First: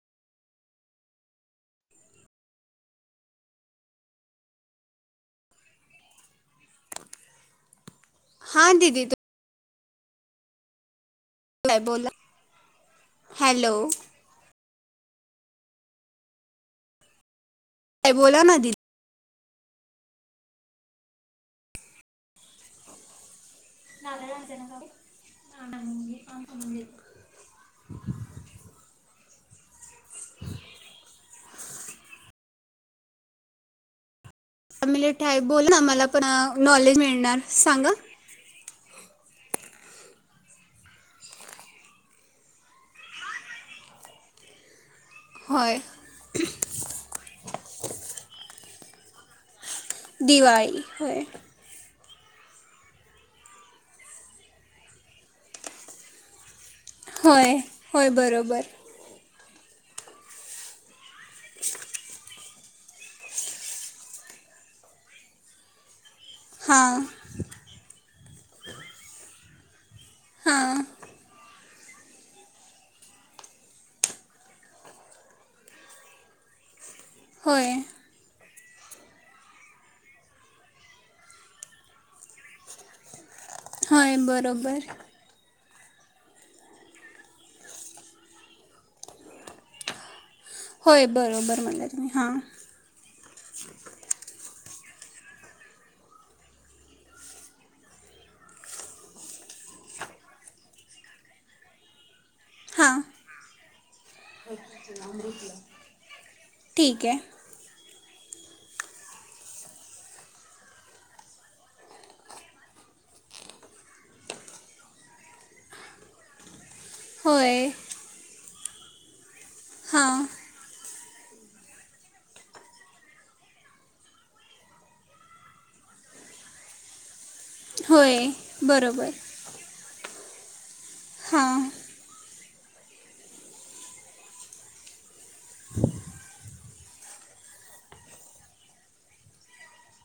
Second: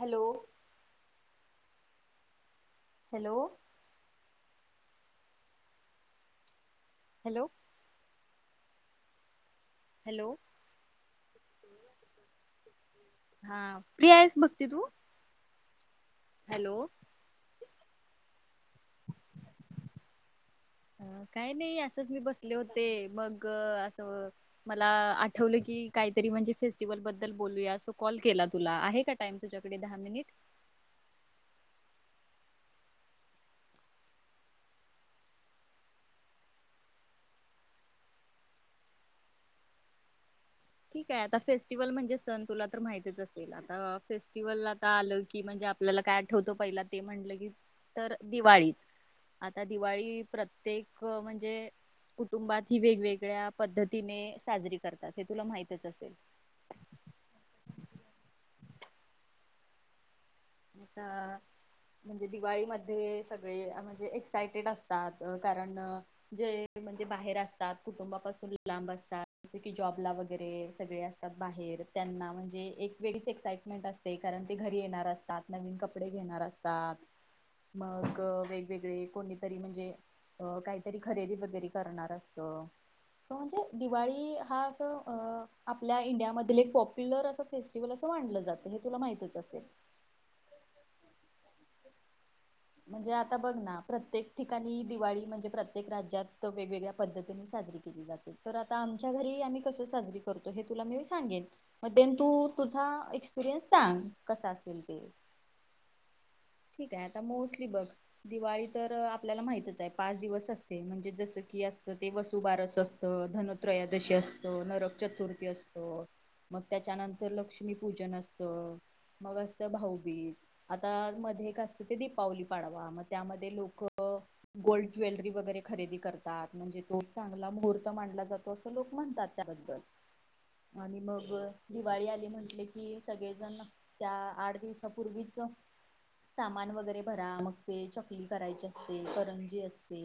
Hello hello hello हा दीदी तू हॅलो काय बोला हा हॅलो प्रियांश बघ दिदू हॅलो बोला ना दिदि अ काय नाही असंच मी बसले होते मग ग अस मला आठवलं की काहीतरी म्हणजे फेस्टिवल बद्दल बोलूया कॉल केला तुला आहे का टाईम तुझ्याकडे दहा मिनिट फमिलीटाय बोल ना मला पण नॉलेज मिळणार सांगा ठीक आहे आता फेस्टिवल म्हणजे सण तुला तर माहितीच असतील आता फेस्टिवला आलं की म्हणजे होय आपल्याला काय ठेवतो पहिला ते म्हटलं की तर दिवाळीच आता दिवाळी दिवाळी प्रत्येक होय म्हणजे कुटुंबात ही वेगवेगळ्या पद्धतीने साजरी करतात हे तुला माहित च असेल होय होय बरोबर आता म्हणजे दिवाळीमध्ये सगळे म्हणजे एक्सायटेड असतात कारण जे हां म्हणजे बाहेर असतात कुटुंबापासून लांब असतात जे कि जॉबला वगैरे हां सगळे असतात बाहेर त्यांना म्हणजे एक वेगळीच एक्साइटमेंट असते कारण ते घरी येणार अस तात आणि कपडे घेणार असतात होय मग वेग वेगळे कोणीतरी म्हणजे अ काहीतरी खरेदी वगैरे करणार असत सो म्हणजे होय दिवाळी हा बरोबर असं अ आपल्या इंडिया मधील एक पॉप्युलर असं फेस्टिवल असं मानलं जातं हे तुला माहितच असेल होय बरोबर म्हणला तुम्ही हा म्हणजे आता बघ ना प्रत्येक ठिकाणी दिवाळी म्हणजे प्रत्येक राज्यात वेगवेगळ्या पद्धतीने साजरी केली जाते तर आता आमच्या घरी आम्ही कस साजरी करतो हे तुला मी सांगेन मग देन तू तुझा एक्सपिरियन्स सांग कसा असेल ते एक [unintelligible] ठीक आहे आता मोस्टली बग दिवाळी तर आपल्याला माहितच आहे पाच दिवस असते म्हणजे जसं की असतं ते वसुबारस असतं धनुत्रयोदशी असतो नरक चतुर्थी असतो मग त्याच्यानंतर होय लक्ष्मीपूजन असतं मग अस त हां भाऊबीज आता हे एक असत दीपावली पाडवा म त्यामध्ये लोक गोल्ड ज्वेलरी वगैरे खरेदी करतात म्हणजे तो चां गला मुहूर्त मांनला होय जातो असं लोक बरोबर म्हणतात त्याबद्दल आणि मग हां दिवाळी आली म्हंटली कि सगळेजण त्या आड दिवसापूर्वीच [unintelligible] सामान वगैरे भरा मग ते चकली करायची असते करंजी असते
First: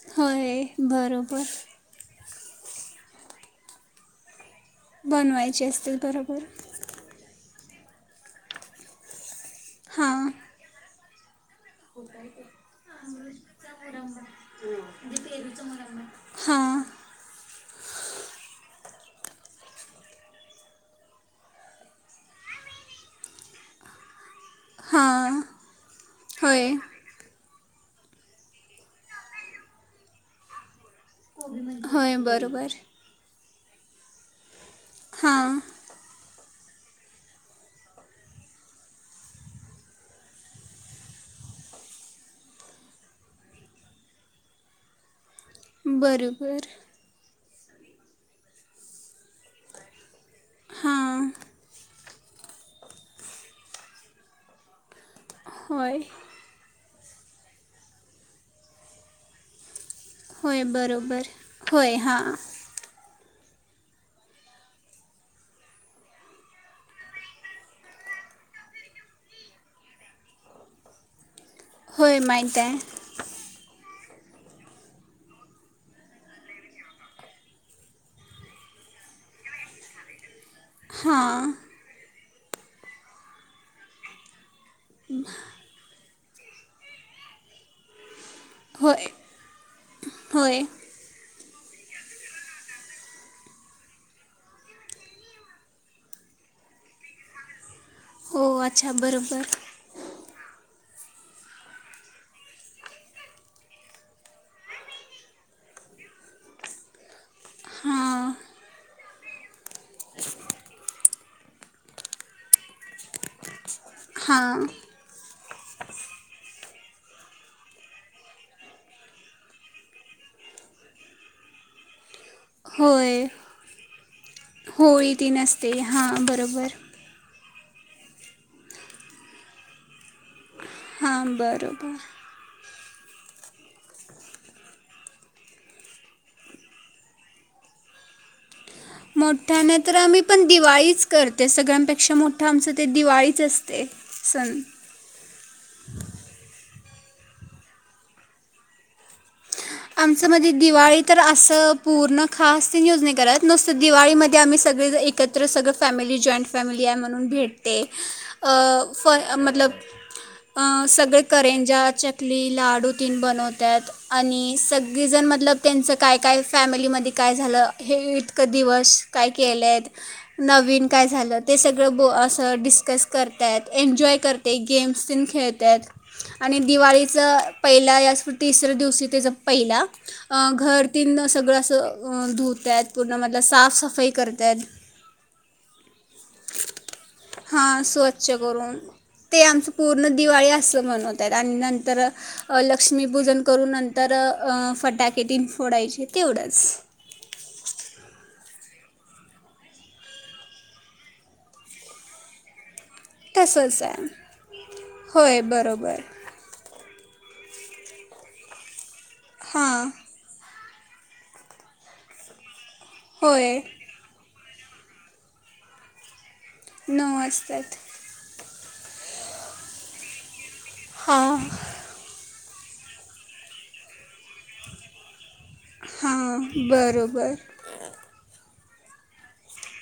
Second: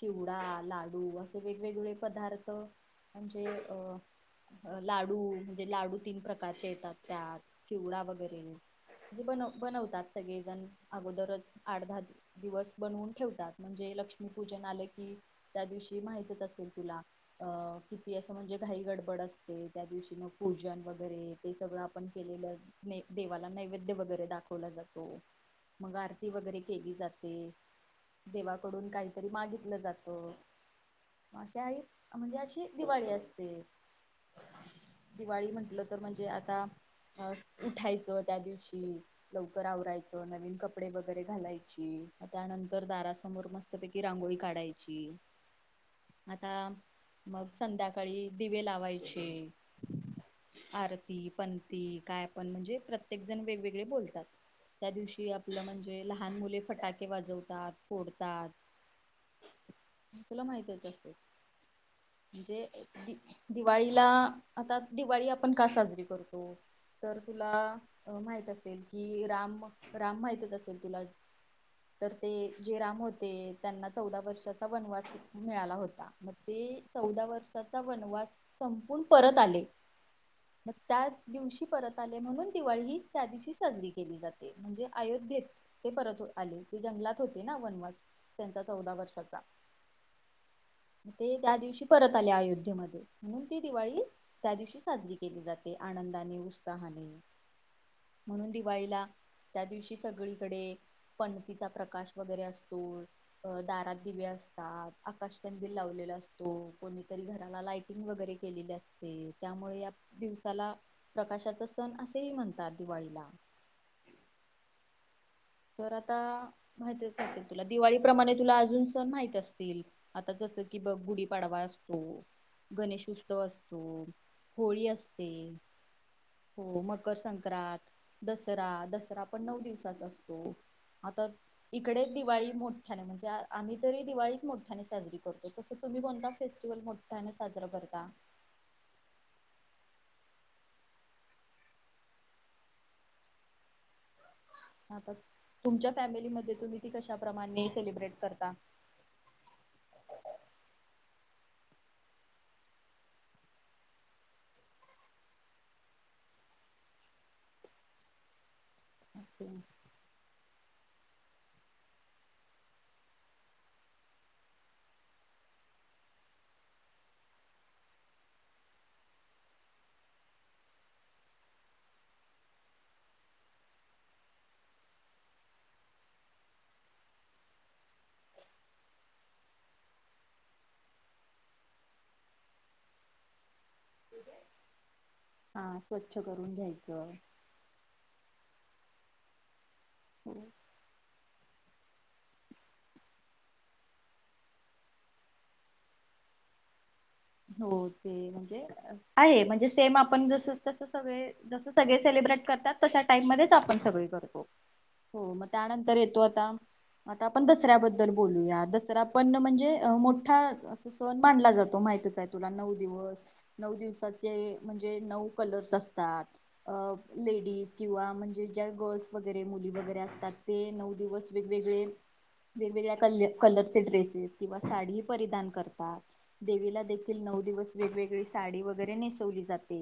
चिवडा होय लाडू असे बरोबर वेगवेगळे पदार्थ म्हणजे अ लाडू बनवायचे म्हणजे असतील लाडू तीन बरोबर प्रकारचे येतात त्यात चिवडा वगैरे म्हणजे बनव हा. गोदरच आठ दहा दिवस बनून ठेवतात म्हणजे लक्ष्मीपूजन आले की त्या दिवशी माहितीच असेल हां तुला. अ किती असं म्हणजे घाई गडबड असते त्या दिवशी मग पूजन वगैरे ते सगळं आपण केलेलं ते देवाला नैवेद्य वगैरे दाखवलं जात. हो हां मगार वगैरे होय केली जाते. देवाकडून काहीतरी मागितलं जात त्याही होय म्हणजे अशी बरोबर दिवाळी असते. दिवाळी हां म्हंटलं तर म्हणजे आता अ उठायचं त्या दिवशी लव कर आवरायचं नवीन कपडे वगैरे घालायची त्यानंतर दारासमोर मस्तपैकी रांगोळी काढायची आता बरोबर. मग संध्याकाळी दिवे लावायचे आरती हां पंथी काय पण म्हणजे प्रत्येक जण वेगवेगळे बोलतात. त्या दिवशी आपलं होय म्हणजे लहान मुले फटाके वाजवतात फोडतात. तुला होय माहितच असेल बरोबर होय हां म्हणजे दि दिवाळीला आता दिवाळी आपण का साजरी करतो तर तुला माहित असेल की कि राम राम माहितच असेल तुला तर होय ते माहीत आहे जे राम होते त्यांना चौदा वर्षाचा वनवास मिळाला होता मग ते चौदा वर्षाचा वनवास संपून परत आले मग त्या हां दिवशी परत आले त्याच दिवशी परत आले म्हणून दिवाळी ही साजरी साजरी केली जाते म्हणजे अयोध्येत ते परत आले ते जंगलात होते ना वनवास त्यांचा चौदा होय वर्षाचा होय. ते त्या दिवशी परत आले अयोधध्येमध्ये म्हणून ती दिवाळी त्या दिवशी साजरी केली जाते आनंदाने उत्साहाने. म्हणून हो अच्छा दिवाळीला बरोबर त्या दिवशी सगळी इकडे पणतीीचा प्रकाश वगैरे असतो दारात दिवे असतात आकाश कंदिील लावलेला असतो कोणीतरी घराला लाइटिंग हां वगैरे केलेली असते त्यामुळे या दिवसाला प्रकाशाचा सण असेही म्हणतात दिवाळी हां [unintelligible] तर आता माहितच असेल तुला दिवाळी प्रमाणे तुला अजून सण माहित असतील आता जस कि बघ गुढीपाडवा असतो गणेश होय उत्सव असतो होळी तीन असते हां बरोबर. हो मकर दसरा दसरा पण नऊ दिवसाचा असतो. [unintelligible] आता हां बरोबर इकडेच दिवाळी मोठ [unintelligible] म्हणजे आम्ही तरी दिवाळीच मोठ्याने साजरी करतो तसं तुम्ही कोणता फेस्टिवल मोठ्याने साजरा करता. मोठ्या नाही तर आम्ही पण दिवाळीच करते सगळ्यांपेक्षा मोठं आमचं ते दिवाळीच असते सण हता तुमच्या फॅमिली मध्ये तुम्ही ती कशा प्रमाणे सेलिब्रेट करता? आमच्यामध्ये दिवाळी तर असं पूर्ण खास ते [unintelligible] नाही करत नुस्त दिवाळीमध्ये आम्ही सगळे एकत्र सगळं फॅमिली जॉईंट फॅमिली आहे म्हणून भेटते अ फ मतलब [unintelligible] अ सगळे करेंजा, चकली, लाडू तीन बनवत्यात आणि - - सगळीजण मतलब त्यांचं काय काय फॅमिलीमध्ये काय झालं हे इतकं दिवस काय केलं आहेत नवीन काय झालं ते सगळं बो असं डिस्कस करत्यात एन्जॉय करते गेम्स खेळत आहेत आणि दिवाळीचं पहिल्या याच तिसर्या दिवशी त्याचं - - पहिला घर तेन सगळं अस धुत्यात पूर्ण म साफ सफाई करत्यात. हा स्वच्छ करून घ्यायचं. हा स्वछ. करून ते आमचं - - पूर्ण दिवाळी असं मनवत्यात. त्या नंतर लक्ष्मीपूजन करून नंतर फटाकेटीन फोडायचे तेवढंच - - हो ते म्हणजे आहे म्हणजे सेम आपण जस तस सगळे जस सगळे सेलिब्रेट करतात. तशा टाईप मध्येच आपण तसंच आहे सगळे करतो हो होय मग त्यानंतर बरोबर येतो आता आता आपण दसऱ्याबद्दल बोलूया. आपण म्हणजे हां मोठा अ - - [unintelligible] मांडला जातो माहितीच - - तुला नऊ- - दिवस होय नऊ दिवसात - - म्हणजे नऊ कलर्स असतात. अ नऊ लेडीज वाजतात किंवा म्ह - - जे ज्या गर्ल्स वगैरे मुली वगैरे असतात - - ते नऊ दिवस हां वेगवेगळे वेगवेगळ्या कल कलर ड्रेसेस किंवा साडीही परिधान - - करतात हां देवीला बरोबर नऊ दिवस वेगवेगळी साडी व वगैरे नेसवली जाते.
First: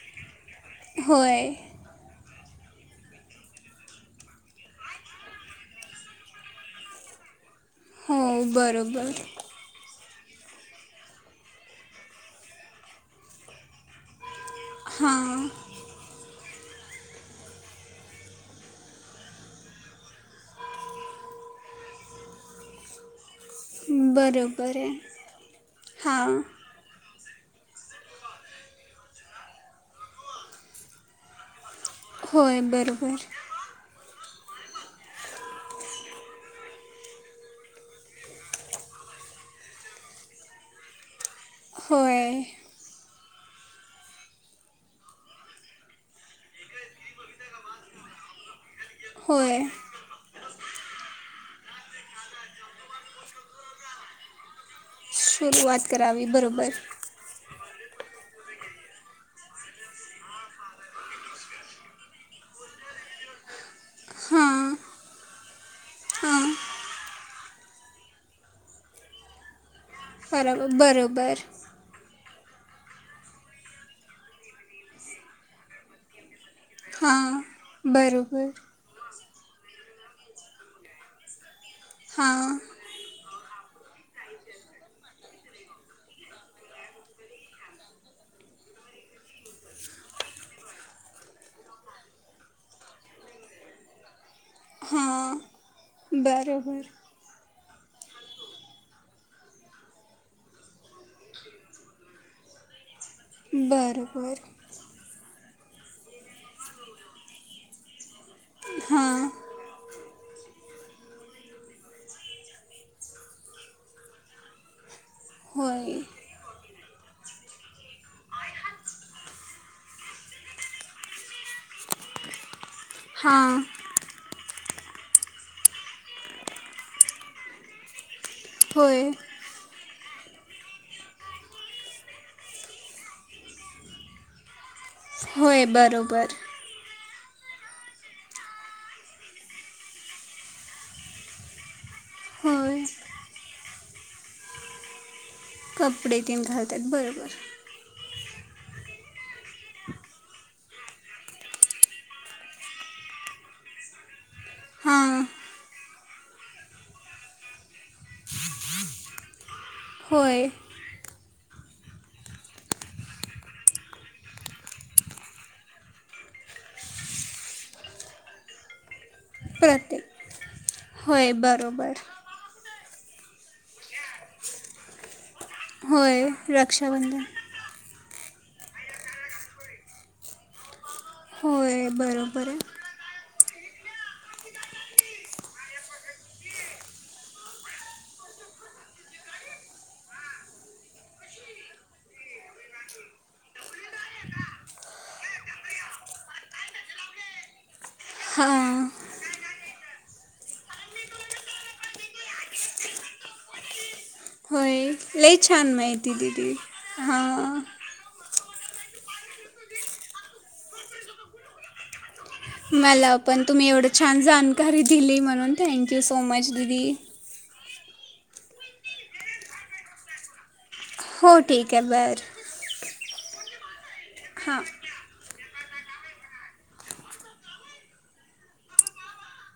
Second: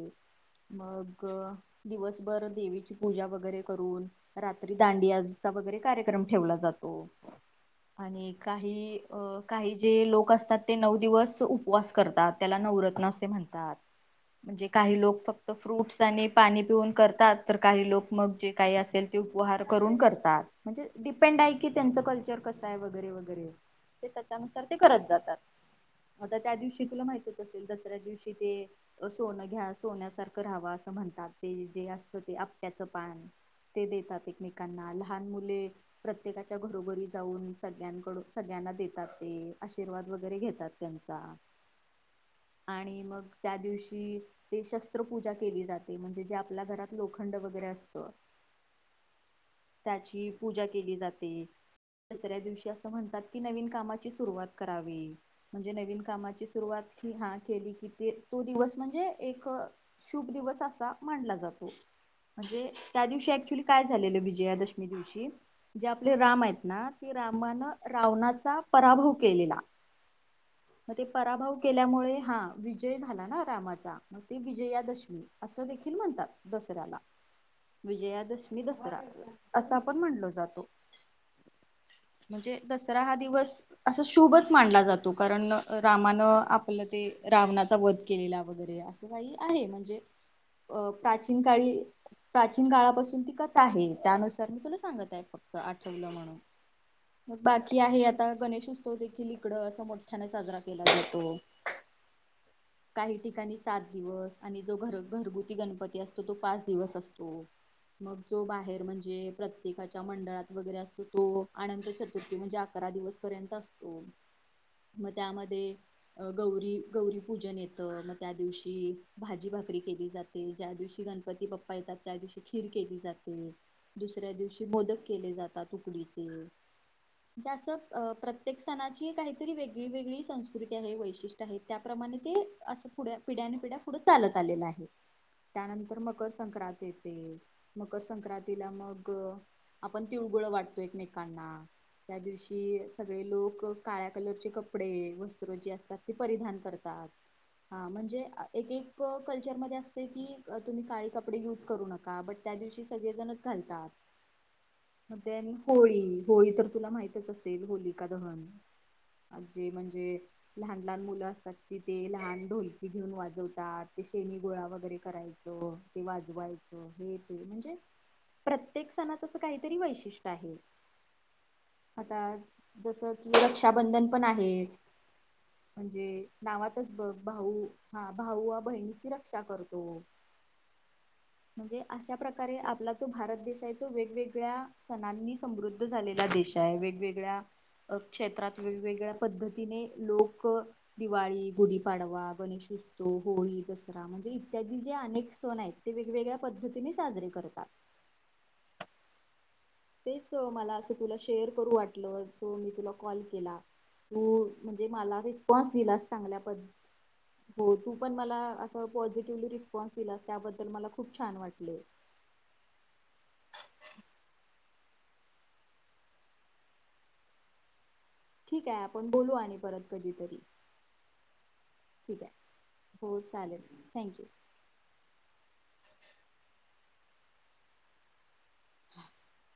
मग होय दिवसभर - - देवीची पूजा वगैरे करून रात्री दांडियांचा वगैरे कार्यक्रम ठेवला जातो. हो आणि काही बरोबर अ काही जे लोक - - असतात ते नऊ दिवस उपवास - - करतात त्याला नवरत्न असे म्हणतात. म्हणजे काही लोक हां फक्त फ्रूट्स आणि पाणी पिऊन करतात तर काही लोक मग जे काही असेल ते उपहार करून करतात म्हणजे डिपेंड आहे की त्यांचं कल्चर कसं आहे वगैरे वगैरे - - ते त्याच्यानुसार ते बरोबर आहे करत जातात. आता हां त्या दिवशी - - तुला माहिती च असेल दसऱ्या दिवशी ते सोनं घ्या सोन्यासारखं राहावा असं म्हणतात ते - - असत ते होय आपटयाच बरोबर पान ते देताते - - एकमेकांना लहान मुले प्रत्येकाच्या घरोघरी जाऊन सगळ्यांकडून सगळ्यांना देतात ते आशीर्वाद वगैरे घेतात त्यांचा होय. आणि मग त्या दिवशी ते शस्त्रपूजा केली जाते म्हणजे जे आपल्या घरात लोखंड वगैरे असत. होय त्याची पूजा केली जाते. दसऱ्या दिवशी असं म्हणतात की, नवीन कामाची सुरुवात कर रावी म्हणजे सुरुवात नवीन करावी कामाची सु बरोबर सुरुवात ही हा केली. की ते तो दिवस म्हणजे एक शुभ दिवस असा मानला जातो म्हणजे त्या दिवशी ऍक्चुली काय झालेलं हां विजयादशमी दिवशी, जे आपले राम हां आहेत ना ते रामानं रावणाचा पराभव केलेला. पराभव मग ते बरोब पराभव केल्यामुळे हा विजय झाला ना रामाचा, मग ते विजयादशमी असं देखील म्हणतात. दसऱ्याला हां बरोबर विजयादशमी दसरा अस आ पण म्हणल जातो. म्हणजे हां दसरा हा दिवस असं शुभच मानला जातो कारण अ रामानं आपलं ते रावणाचा वध केलेला, वगैरे असं काही आहे म्हणजे अ प्राचीन काळी प्राचीन काळापासून ती कथा आहे त्यानुस तर मी तुला सांगत आय हां फक्त आठवलं म्हणून बरोबर मग बाकी आहे, आता गणेशोत्सव देखील इकडं असं मोठ्याने साजरा केला जातो. काही ठिकाणी सात दिवस बरोबर आणि जो घर घरगु ती गणपती असतो, तो पाच दिवस असतो. मग तो बाहेर हां म्हणजे प्रत्येकाच्या मंडळात वगेरे असतो तो अनंत चतुर्थी म्हणजे अकरा दिवस पर्यंत असतो, म त्या दे होय अ गौरी गौरीपूजन येतं म त्या दिवशी, भाजी भाकरी केली जाते, ज्या दिवशी गणपती बप् प्पा येतात त्या दिवशी खीर केली जाते, हां दुसऱ्या दिवशी [unintelligible] मोदक केले जातात उकडीचे, जे अस अ प्रत्येक होय सणाची काहीतरी वेगळी वेगळी संस्कृती आहे, वैशिष्ट्य आहे त्याप्रमाणे ते असं पुढ्या पिढ्याने पिढ्या पुढं चालत आलेलं आहे. होय त्यानंतर बरोबर मकर संक्रातीत [unintelligible] मकर संक्रांतीला मग आपण तिळगुळ वाटतो एकमेकांना त्या होय दिवशी सगळे लोक काळ्या कलरची कपडे [unintelligible] जे असतात ते कपडे तीन परिधान घालतात करतात, बरोबर हा म्हणजे आ एक एक [unintelligible] कल्चरमध्ये असतये की तुम्ही काळी कपडे युज करू नका बट त्या दिवशी सगळेजणच घालतात. म हां देन होळी. होळी तर तुला माहितच असेल होलीका दहन जे म्हणजे. जे होय लहान लहान मुलं असतात. तिथे लहान ढोलकी घेऊन वाजवतात ते शेणी गोळा वगैरे करायचं ते वाजवायचं हे ते म्हणजे प्रत्येक सणाच अस काहीतरी प्रत्येक वैशिष्ट्य आहे, होय बरोबर आता. जसं की रक्षाबंधन पण आहे. होय म्हणजे नावातच बघ रक्षाबंधन भाऊ हा भाऊ व बहिणीची रक्षा करतो. म्हणजे होय अशा बरोबर प्रकारे आपला जो भारत देश तय तो वेगवेगळ्या सणांनी समृद्ध झालेला देश आहे, वेगवेगळ्या क्षेत्रात वेगवेगळ्या पद्धती तिने लोक दिवाळी, गुढीपाडवा, गणेशोत्सव, होळी, दसरा म्हणजे इत्यादी जे अनेक सण आहेत ते वेगवेगळ्या पद्धतीने साजरे करतात. हा. तेच मला असं तुला शेअर करू वाटलं सो मी तुला कॉल केला, होय. म्हणजे मला लई रिस्पॉन्स छान दिलास माहिती चांगल्या दिली पद् हां हो तू पण मला पॉझिटिव्हली रिस्पॉन्स दिलास त्याबद्दल मला खूप छान वाटले. मला पण तुम्ही एवढं छान जाणकारी दिली म्हणून थँंक यू सो मच दिदी. ठीक आहे आपण बोलू आणि परत कधीतरी. हो ठीक आहे बर. ठीक आहे हो चालेल थँक्यू. हा. [inaudible]